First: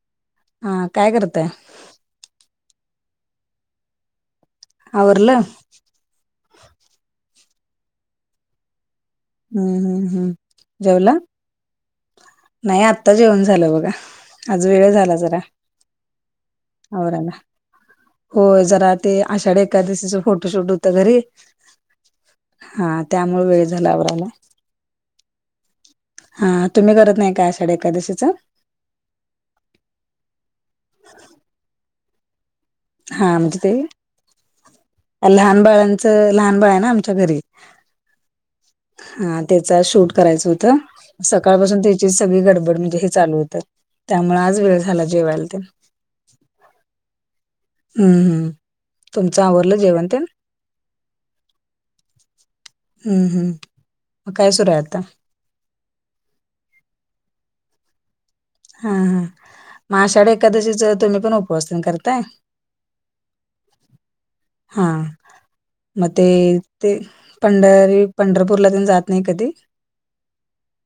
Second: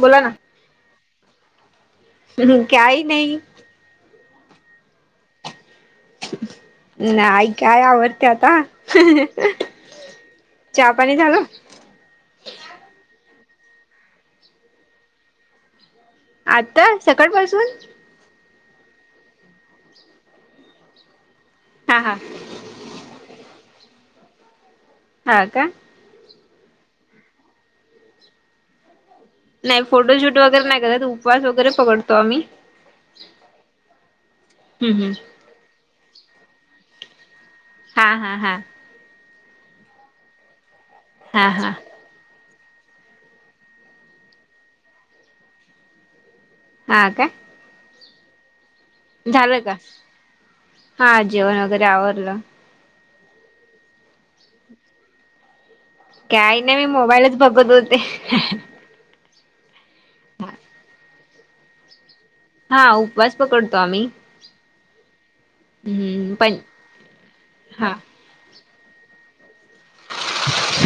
बोला ना हा काय करताय? काय नाही. आवरल? नाही काय, आवरते आता [inaudible] हम्म, हम्म, हम् जेवला? पाणी झालं नाही, आता जेवण झालं बघा आज वेळ झाला जरा. आता आवरायला सकाळपासून होय, जरा ते आषाढी एकादशीच फोटोशूट होत घरी. हां हा हा, त्यामुळे वेळ झाला आवरायला. ह का. हा, तुम्ही करत नाही का, आषाढ एकादशीच. नाही. फोटोशूट वगैरे नाही करत, उपवास वगैरे पकडतो आम्ही. हा म्हणजे, हम्म हम्म. ते लहान बाळांचं लहान बाळ आहे ना, आमच्या घरी हा, हा, हा. हा, तेच आज शूट करायचं होतं. हा हा सकाळपासून ते सगळी गडबड म्हणजे, हे चालू होत त्यामुळे आज वेळ झाला जेवायला ते. हा, काय. हम्म, हम्म, तुमचं झालं का? आवरलं जेवण ते हा जेवण वगैरे आवरलं. हम्म, हम्म, मग काय सुरू आहे आता? काय नाही, मी मोबाईलच बघत होते. हा, हा, मग, आषाढ एकादशीच तुम्ही पण उपवास ते करताय? हा, उपवास पकडतो आम्ही. हा. मग, ते, हम्म पण ते, हा पंढरी, पंढरपूरला ते जात नाही कधी?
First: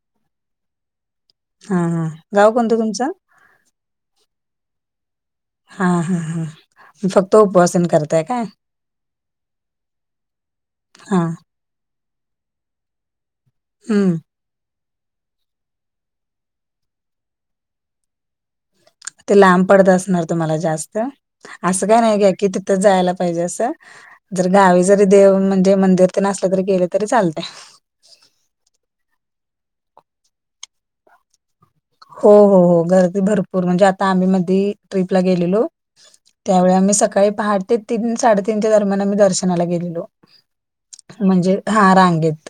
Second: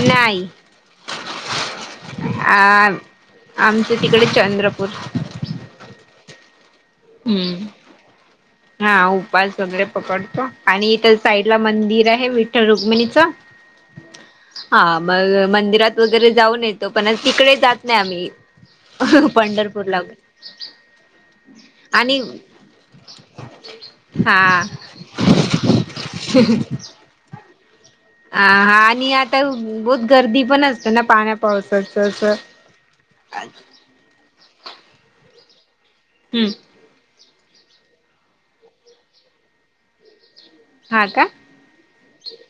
नाही. हा, हा, गाव कोणतं तुमचं? आमच तिकडे चंद्रपूर. हा, हा, हा. फक्त हम्म, उपवास तेन करताय काय हा उपास वगैरे पकडतो आणि इथ हा साईड ला मंदिर आहे विठ्ठल रुक्मिणीचं. हम्म. हा मग मंदिरात वगैरे जाऊन येतो पण आज तिकडे जात नाही आम्ही, ते लांब पंढरपूर पडत ला. असणार तुम्हाला जास्त असं काय नाही घ्या कि तिथं जायला पाहिजे असं हा जर गावी जरी देव म्हणजे मंदिर ते असलं तरी गेल तरी चालतय. ह हा आणि आता बहुत गर्दी पण असते ना पाण्या पावसात. हो हो हो गर्दी भरपूर म्हणजे आ आता आम्ही मध्ये ट्र्रीपला गेलेलो हम्म त्यावेळी आम्ही सकाळी पहाटे तीन साडेतीनच्या दरम्यान आम्ही दर्शनाला गेलेलो हा का म्हणजे हा रांगेत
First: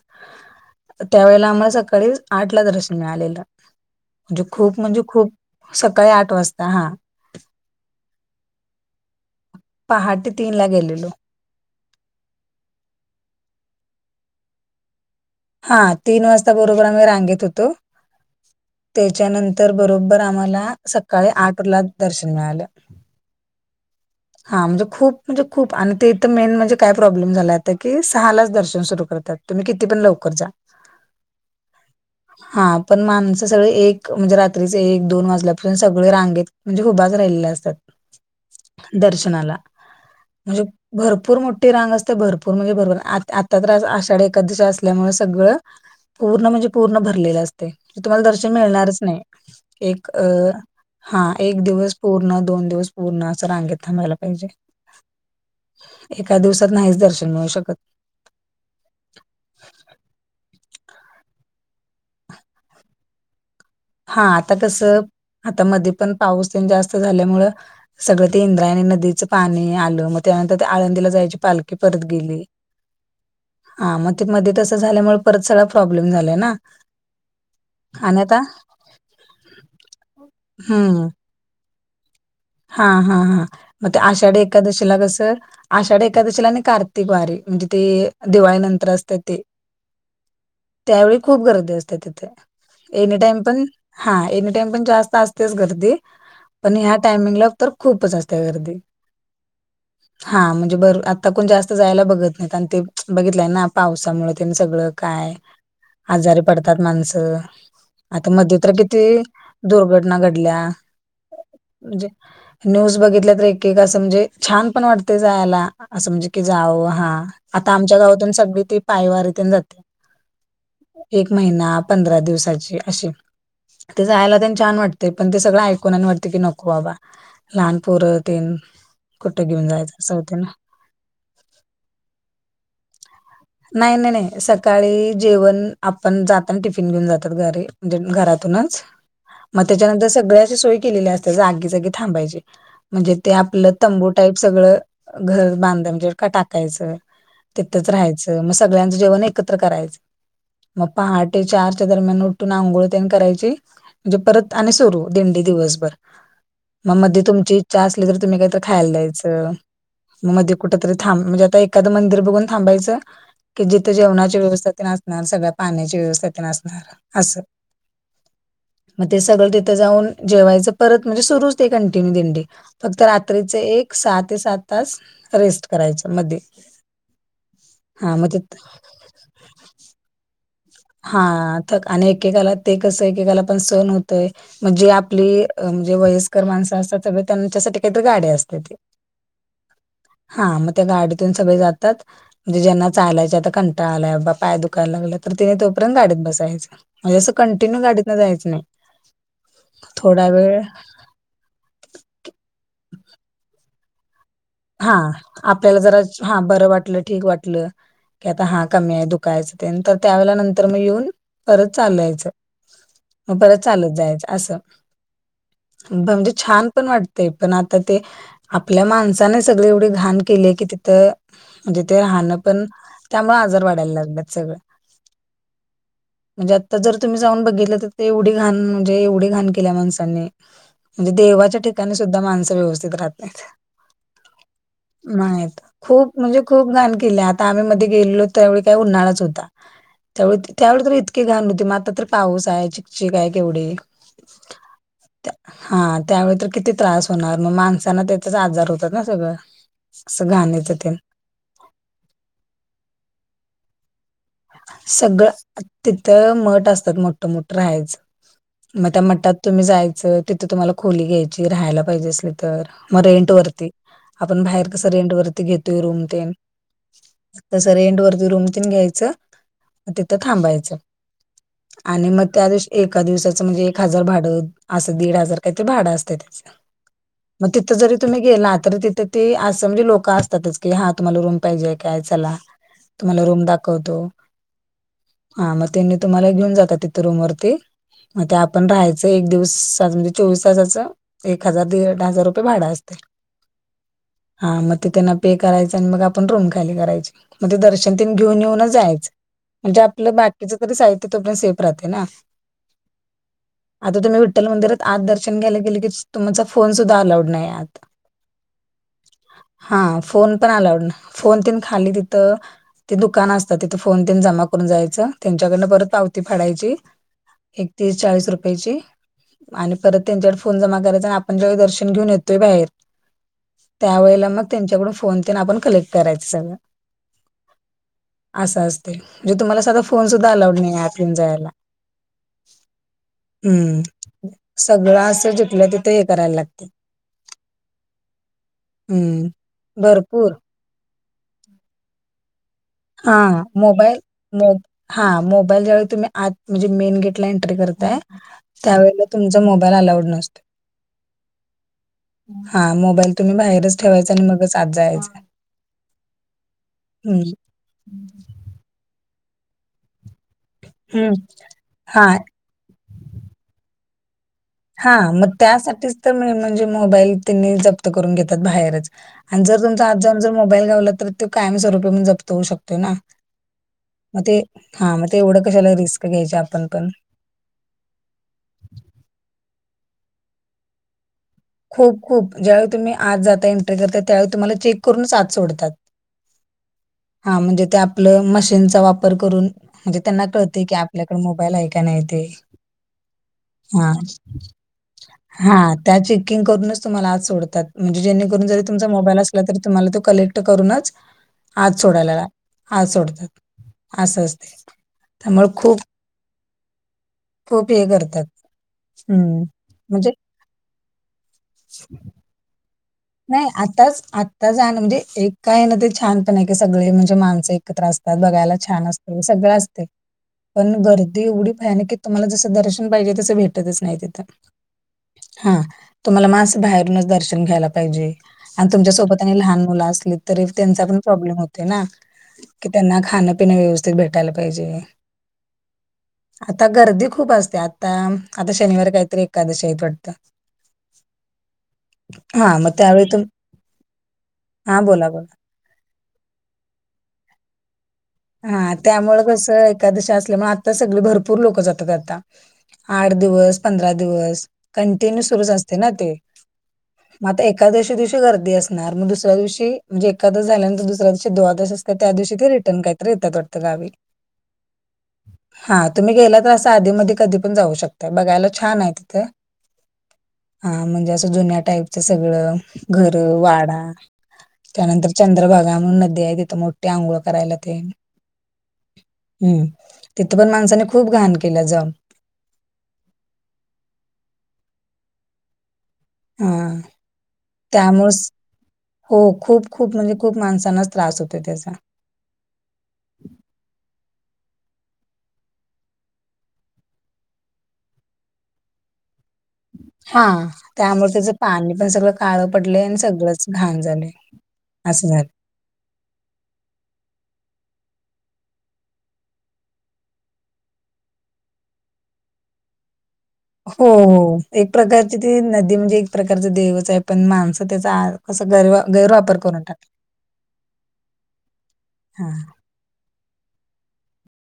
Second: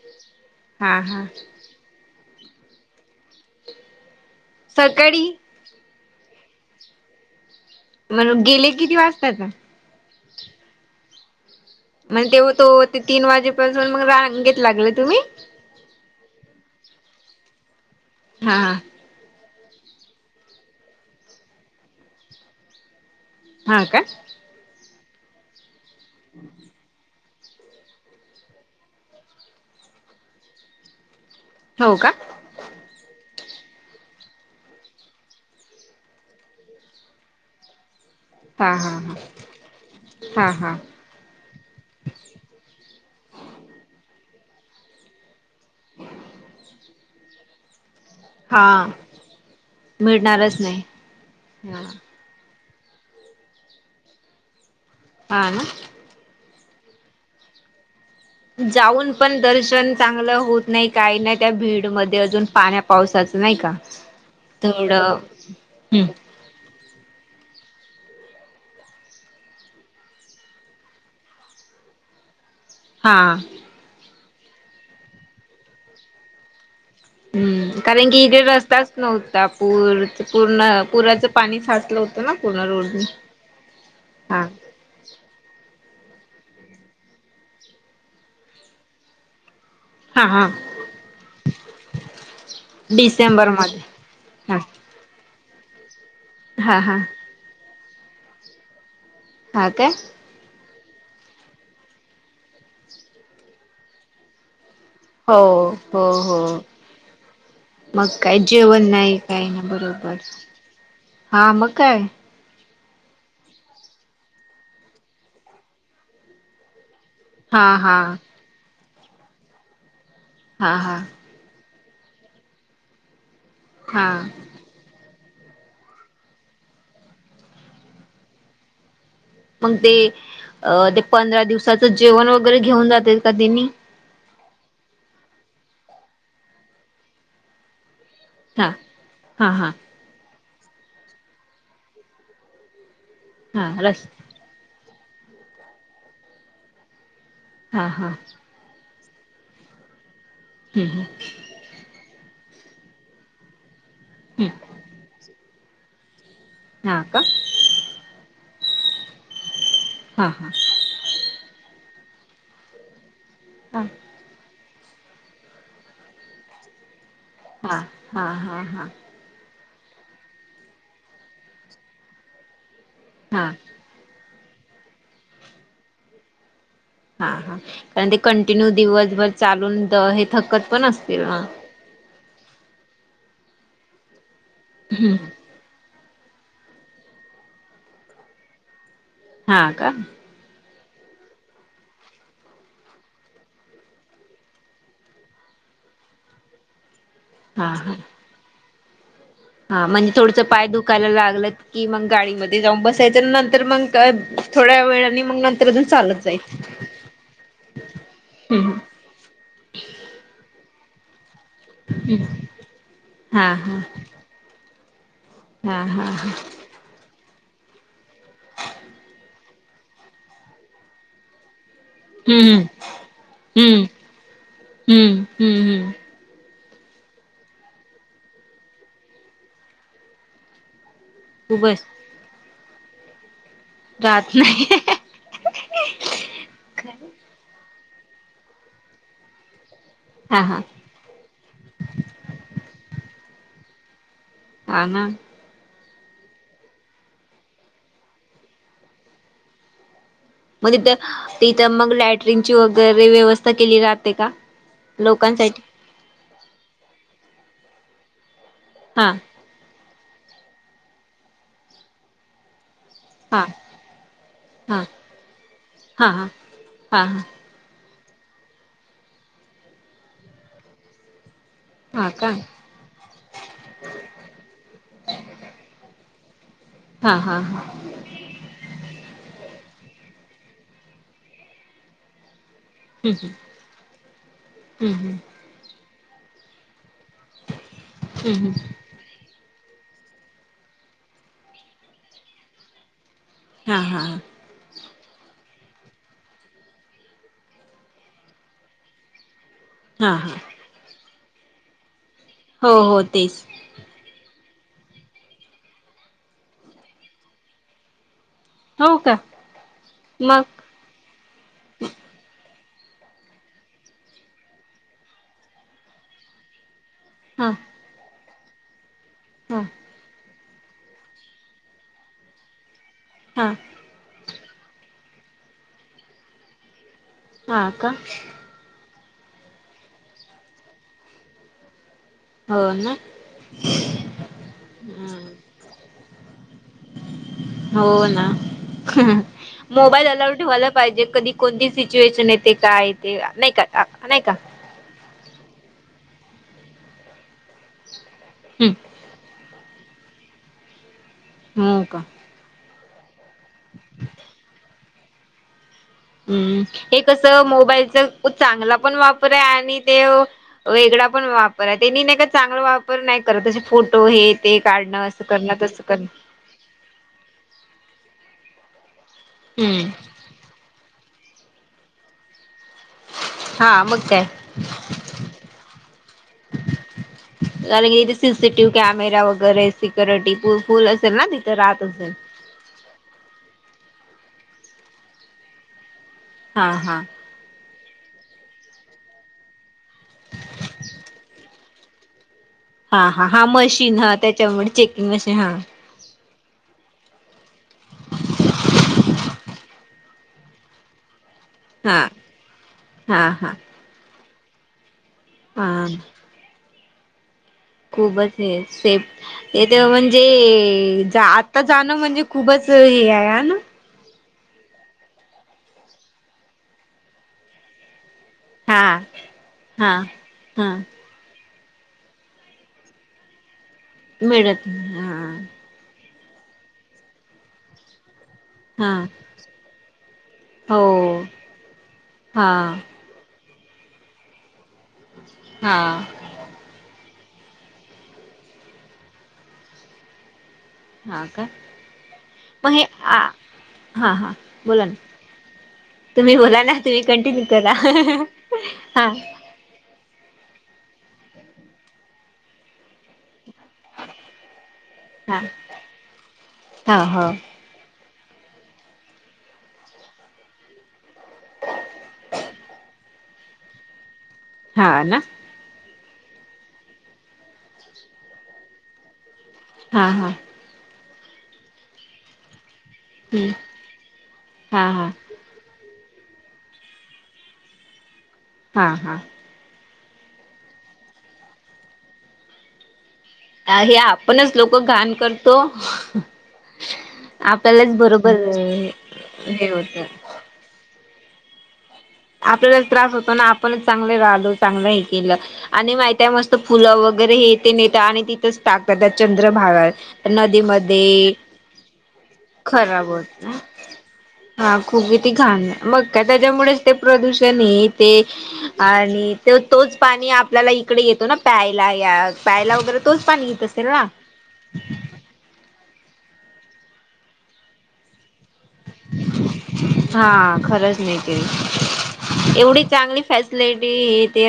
हा हा त्यावेेळेला आम्हाला सकाळी आठला दर्शन मिळालेलं. म्हणजे खूप म्हणजे सकाळी खूप सकाळी आठ वाजता हा. मग गेले किती वाजतात? पहाटे तीन ला गेलेलो. म्हण तेव्हा तो ते तीन वाजेपासून मग रांगेत लागले तुम्ही? हा तीन वाजता बरोबर आम्ही रांगेत होतो. हा हा. त्याच्यानंतर बरोबर आम्हाला सकाळी आठला दर्शन मिळालं. हा काय. हा म्हणजे खूप म्हणजे खूप आणि ते इथं मेन म्हणजे काय प्रॉब्ल प्रॉब्लेम झाला आता कि सहालाच दर्शन सुरू करतात, तुम्ही किती पण लवकर जा. हो का हा पण माणसं सगळ एक म्हणजे रात्रीच एक दोन वाजल्यापासून सगळे रांगेत म्हणजे हुभाच राहिलेली असतात हा हा दर्शनाला हा हा म्हणजे हा भरपूर मोठी रांग असते भरपूर म्हणजे भरपूर आ आता तर् आषाढी एखादशी असल्यामुळे सगळं पूर्ण म्हणजे पूर्ण भरलेलं असते तुम्हाला दर्शन हा मिळणारच नाही. एक अ मिळणारच नाही हा एक हा दिवस पूर्ण दोन दिवस पूर्ण असं रांगेत थांबायला पाहिजे. हा ना. एका दिवसात नाहीच दर्शन मिळू शकत. जाऊन पण दर्शन चांगलं होत नाही काही नाही त्या भीडमध्ये अजून पाण्या पावसाचं नाही का, हा आता कसं थोडं आता मध्ये हम्म पण पाऊस जास्त झाल्यामुळं सगळं ते इंद्रायणी नदीचं पाणी आलं मग त्यानंतर ते आळंदीला जायची पालखी परत गेली, हां. हा मग ते मध्ये तसं झाल्यामुळे परत सगळा प्रॉब्लेम झालाय ना. हम्म कारण आणि की आता इथे रस्ताच नव्हता पूर पूर्ण हम्म पुरा च पाणी साचलं हो हा हा हा मग ते आषाढी हा एकादशीला कसं आषाढी एखकादशीला आणि कार्तिक वारी म्हणजे ते दिवाळी नंतर असत्या ते, हा हा त्यावेळी खूप गर्दी असत्या तिथे, एनी टाइम डिसेंबर पण मध्ये हा एनी टाइम पण जास्त असतेच गर्दी पण हा ह्या हा टायमिंगला तर खूपच असत्या गर्दी. हा काय? हा म्हणजे बर आता कोण जास्त जायला बघत नाहीत आणि ते बघितलंय ना पावसामुळे ते आणी सगळं- काय, हो हो आजारी हो पडतात माणसं. मग आता काय मध्ये तर जेवण किती नाही काही ना बरोबर दुर्घटना घडल्या. हा मग. काय म्हणजे- न्यूज बघितल्या तर एक एक असं म्हणजे छान पण वाटतंय जायाला, असं म्हणजे की जाव हा. हा आता हा आमच्या गावातून सगळी ती पायवारीतुन जाते. हा हा. महिना पंधरा दिवसाची अशी. ते हा जायाला त्यांच्या- छान वाटतंय पण ते सगळं ऐकून आणि वाटतंय की नको बाबा लहान पोरं तेन- कुठं घेऊन मग जायचं ते असं होतं ना. अ ते पंधरा दिवसाचं जेवण वगैरे घेऊन जातेत का ते तेनी? नाही नाही नाही सकाळी जेवण आपण जाताना टिफिन घेऊन जातात घरी म्हणजे घरात- हा तूनच हा मग हा त्याच्यानंतर सगळी अशी सोय केलेली असते जागी जागी थांबायची. म्हणजे ते हा आपलं रस तंबू टाईप सगळं घर बांधुन जिरका टाकायचं. हा तिथंच हा राहायचं, मग सगळ्यांचं जेवण एकत्र करायचं. हम्म मग हम्म पहाटे चार- च्या दरम्यान उठून आंघोळ तेन करायची म्हणजे परत हम्म आणि सुरू, दिंडी दिवसभर. मग हा का मध्ये तुमची इच्छा असली तर तुम्ही काहीतर खायला द्यायचं. हा मग हा मध्ये कुठं तरी थांब म्हणजे आता एखादं मंदिर बघून थांबायचं. की हा जिथे जेवणाची व्यवस्था तेन असणार, सगळ्या पाण्याची व्यवस्था तेन असणार. असं हा, हा हा हा. मग ते सगळं तिथं जाऊन जेवायचं परत म्हणजे सुरुच ते कंटिन्यू दिंडी, फक्त हा रात्रीच एक- सहा ते सात तास रेस्ट करायचं मध्ये- हा हा कारण हा ते मग तिथ कंटिन्यू दिवसभर चालून त हे थकत- पण हा असतील ना थक आणि एकेकाला ते कसं एकेकाला पण सहन होतय म्हणजे हम्म आपली- अ म्हणजे वयस्कर माणसं असतात सगळे त्यांच्यासाठी काहीतरी गाड्या असत्याती. हा का? हा मग त्या गाडीतून सगळे जातात. म्हणजे ज्यांना चालायचा आता कंटाळा आलाय, बाबा पाय दुखायला लागल्यात तर त्याने तोपर्यंत गाडीत बसायचं, म्हणजे असं हा कंटिन्यू हा गाडीतन जायाचं नाही. हा म्हणजे थोडा थोडसं वेळ पाय दुखायला लागल की मग गाडीमध्ये जाऊन बसायचं आणि नंतर मग- थोड्या हा वेळाने मग नंतर आपल्याला अजून जरा चालत हा जाईल बरं वाटलं, ठीक वाटलं की आता हा हम्म कमी आहे दुख- खायच तेन तर त्यावेळेला नंतर मग येऊन- परत हम्म चालायचं, मग हा परत हा चालत जायचं असं. हा हा हा बंदी छान पण वाटतय पण आता ते आपल्या माणस- सानी सगळी एवढी घाण केलीय की तिथं- म्हणजे ते राहणं हम्म पण, त्यामुळ आजार हम्म वाढायला लागल्यात सगळं. हम्म, हम्म हम्म. म्हणजे आत्ता जर तुम्ही जाऊन बघितलं तर ते एवढी घाण म्हणजे एवढी घाण केल्या माणसांनी. म्हणजे देवाच्या खूपच ठिकाणी सुद्धा माणसं व्यवस्थित राहत नाहीत. रहात नाही ह ह ह. नाहीेत. खूप म्हणजे खूप घाण केल्या, आता आम्ही मध्ये गेलेलो त्यावेळी काय उन्हाळाच होता. त्यावेळी हा तरी हा त्यावेळी तरी इतकी घाण होती मग आत्ता तर पाऊस आहे चिकचिक आहे केवढी. हा ना. हा त्यावेळी तर किती त्रास होणार, मग माणसांना त्याचाच आजार होतात ना सगळं कसं घाण मग तिथं तिथं मग लॅट्रिंगची वगैरे व्यवस्था केली जाते का? सगळं. लोकांसाठी तिथ मठ असतात मोठं मोठं राहायचं मग, त्या हा मठात तुम्ही जायचं, तिथं तुम्हाला खोली घ्यायची, राहायला पाहिजे असली तर मग रेंट हा वरती. आपण बाहेर हा कस रेंट वरती घेतोय रूम हा हा तेन हा हा. तसं रेंट वरती रूम तेन घ्यायचं तिथं थांबायचं आणि हा मग का त्या दिवशी एका दिवसाचं म्हणजे एक हजार भाडं असं. दीड हजार काय ते भाडं असत त्याच. हा हा मग हा तिथं जरी तुम्ही गेला, तरी तिथे ते असं म्हणजे लोक असतातच की, हा तुम्हाला रूम पाहिजे काय चला तुम्हाला हम्म रूम दाखवतो. हम्म हम्म. हा मग त्यांनी तुम्हाला घेऊन जातात तिथे रूम वरती, मग ते हम्म आपण राहाय च अस. एक दिवस म्हणजे चोवीस तासाच एक हजार, दीड हजार रुपये भाडं असते. हां हा. हा मग ते त्यांना पे करायचं, आणि मग आपण रूम खाली करायची, मग ते दर्शन तेन घेऊन येऊनच जायचं. म्हणजे आपलं हा हा बाकीच तरी साहित्य तोपर्यंत सेफ राहत ना. हो हो तेच. आता तुम्ही विठ्ठल मंदिरात आत दर्शन घ्यायला गेले की, तुमचा फोन सुद्धा अलाउड नाहीये आत. हो का हा फोन मग पण अलाउड ना फोन तेन खाली तिथं ते दुकान असतात तिथ फोन ते न जमा करून जायचं, त्यांच्याकडंन परत पावती फाडायची. हा. तीस, चाळीस रुपयेची हा आणि परत त्यांच्याकड फोन जमा करायचा आणि आपण ज्यावेळी दर्शन घेऊन येतोय बाहेर हा. त्यावेळेला मग त्यांच्याकडून फोन तेन आपण कलेक्ट करायचं सगळं. हा का? असं असतय म्हणजे तुम्हाला साधा फोन सुद्धा अलाउड नाहीये, आत घेऊन जायला. हो ना. हम्म, सगळं असं जिथल्या तिथं हे करायला लागते. हो ना. हं. मोबाईल भरपूर अलाउड ठेव यला पाहिजे. कधी कोणती सिच्युएशन येते? काय येते? नाही का नाही का. हा मोबाईल ज्यावेळी तुम्ही आत म्हणजे मेन गेटला एंट्री करताय, हम्म त्यावेळेला तुमचा मोबाईल अलाउड नसतो. हो का? हा मोबाईल तुम्ही बाहेरच ठेवायचा आणि मगच आत जायचं. हम्म, हे हं, कसं मोबाईलच चांगला पण वापर आहे आणि ते वेगळा हं. पण वापर आहे. त्यांनी नाही हां, का चांगला वापर नाही करत तेजी फोटो अ हेत हा मग त्यासाठीच तर मेन म्हणजे मोबाईल तेनी जप्त करून घेतात बाहेरच आणि जर तुमचा हम्म आत जाऊ न जर मोबाईल घावला तर, तो कायमस्वरूपी पण जप्त होऊ शकतो ना. हा मग काय ते हा मग तेवढं कशाला रिस्क घ्यायची आपण पण. अरे गेली सीसीटीव्ही कॅमेरा वगैरे सिक्युरिटी फुल फुल असेल ना राहत खूप असेल खूप ज्यावेळी तुम्ही आज जाता एंट्री करता त्यावेळी तुम्हाला चेक करूनच आज सोडतात. हा हा. हा म्हणजे ते आपलं मशीनचा वापर करून. म्हणजे त्यांना कळते की आपल्याकड मोबाईल आहे का नाही ते. हा हा हा मशीन हा त्याच्यामुळे चेकिंग मशीन हा. त्याची. बुकिंग करूनच तुम्हा आज सोडतात म्हणजे जेणेकरून जरी तुमचा मोबाईल असला तरी तुम्हा तो कलेक्ट करूनच आत हा सोडायला हा सोडतात आसं असतंय. त्यामुळं हा खूप खूप हे करतात खूपच हे सेफ तिथं म्हणजे आता जाणं म्हणजे खूपच [unintelligible] नाही आताच आत तर जान म्हणजे एका येन ते छान पण आह सगळे म्हणजे माणसं एकत्र असतात बघायला छान हा असत सगळं असते हा हा पण गर ती एवढी भयान हे तुम्हाला जसं दर्शन पाहिजे तसं भेटतच नाही तिथं मिळत नाही हा हां तुम्हाला मा असं बाहेरूनच दर्शन घ्यायला पाहिजे. आणि तुमच्या हा सोबत आणि लहान मुलं असली तरी त्यांचा पण हो प्राब्लेम होतय ना, हा कि त्यांना खाण पिणं व्यवस्थित भेटायला पाहिजे. हां आता गर्दी खूप असते आता, आता शनिवारी काहीतरी एकादशी आहेत वाटतं. हा का हां, मग हे त्यावेळी तुम हा हा बोला ना तुम्ही बोला ना तुम्ही कंटिन्यू करा. हां हा त्यामुळं कसं एकादशी असल्यामुळे आता सगळी भरपूर लोक जातात आता, आठ दिवस पंधरा दिवस कंटीन्यू हा सुरूच असतं ना ते, हा हो मग आता एक एकादशी दिवशी गर्दी असणार मग दुसऱ्या दिवशी जे एकादस झाल्या नंतर दुसऱ्या दिवशी द्वादस असते त्या दिवशी ते रिटर्न काय रेहतात वाटतं गावी हा ना हा तुम्ही गेलात ना अस आधी मधी कधी पण जाऊ शकताय बघायला छान आहे तिथं. हां हां हां म्हणजे असं जुन्या टाईपच सगळं घर हम्म वाडा, हा हा त्यानंतर चंद्रभागा म्हणून नदी आहे ति मोठी आघोळ करायला ते हां हां हम्म, तिथं पण माणसाने खूप घाण केलीया जाऊन. आरे आपणचं लोक घाण करतो. हा आपल्यालाच त्यामुळंच, बरोबर हो हे खूप खूप होत म्हणजे खूप माणसांनाच त्रास होतोय त्याचा आपल्याला त्रास होतो ना आपणच चांगले राहिलो चांगलं हे केलं आणि माहित आहे मस्त फुलं वगैरे हे ते नेत आणि तिथंच टाकतात त्या चंद्रभागा हा त्यामुळे नदीमध्ये त्याचं पाणी पण सगळं काळं प खराब होतं, हा खूप असं झालं कीती घाण मग काय त्याच्या मुळेच ते प्रदूषण हे ते आणि तो तोच पाणी आपल्याला इकडे येतो ना प्यायला. या प्यायला वगैरे- तोच पाणी. असेल हो. ना एक प्रकारची ती नदी म्हणजे एक प्रकारचं देवच आहे. पण माणसं त्याचा कस गर्व- हां. खरंच नेते. एवढी चांगली [unintelligible] प्लेटी तेरा-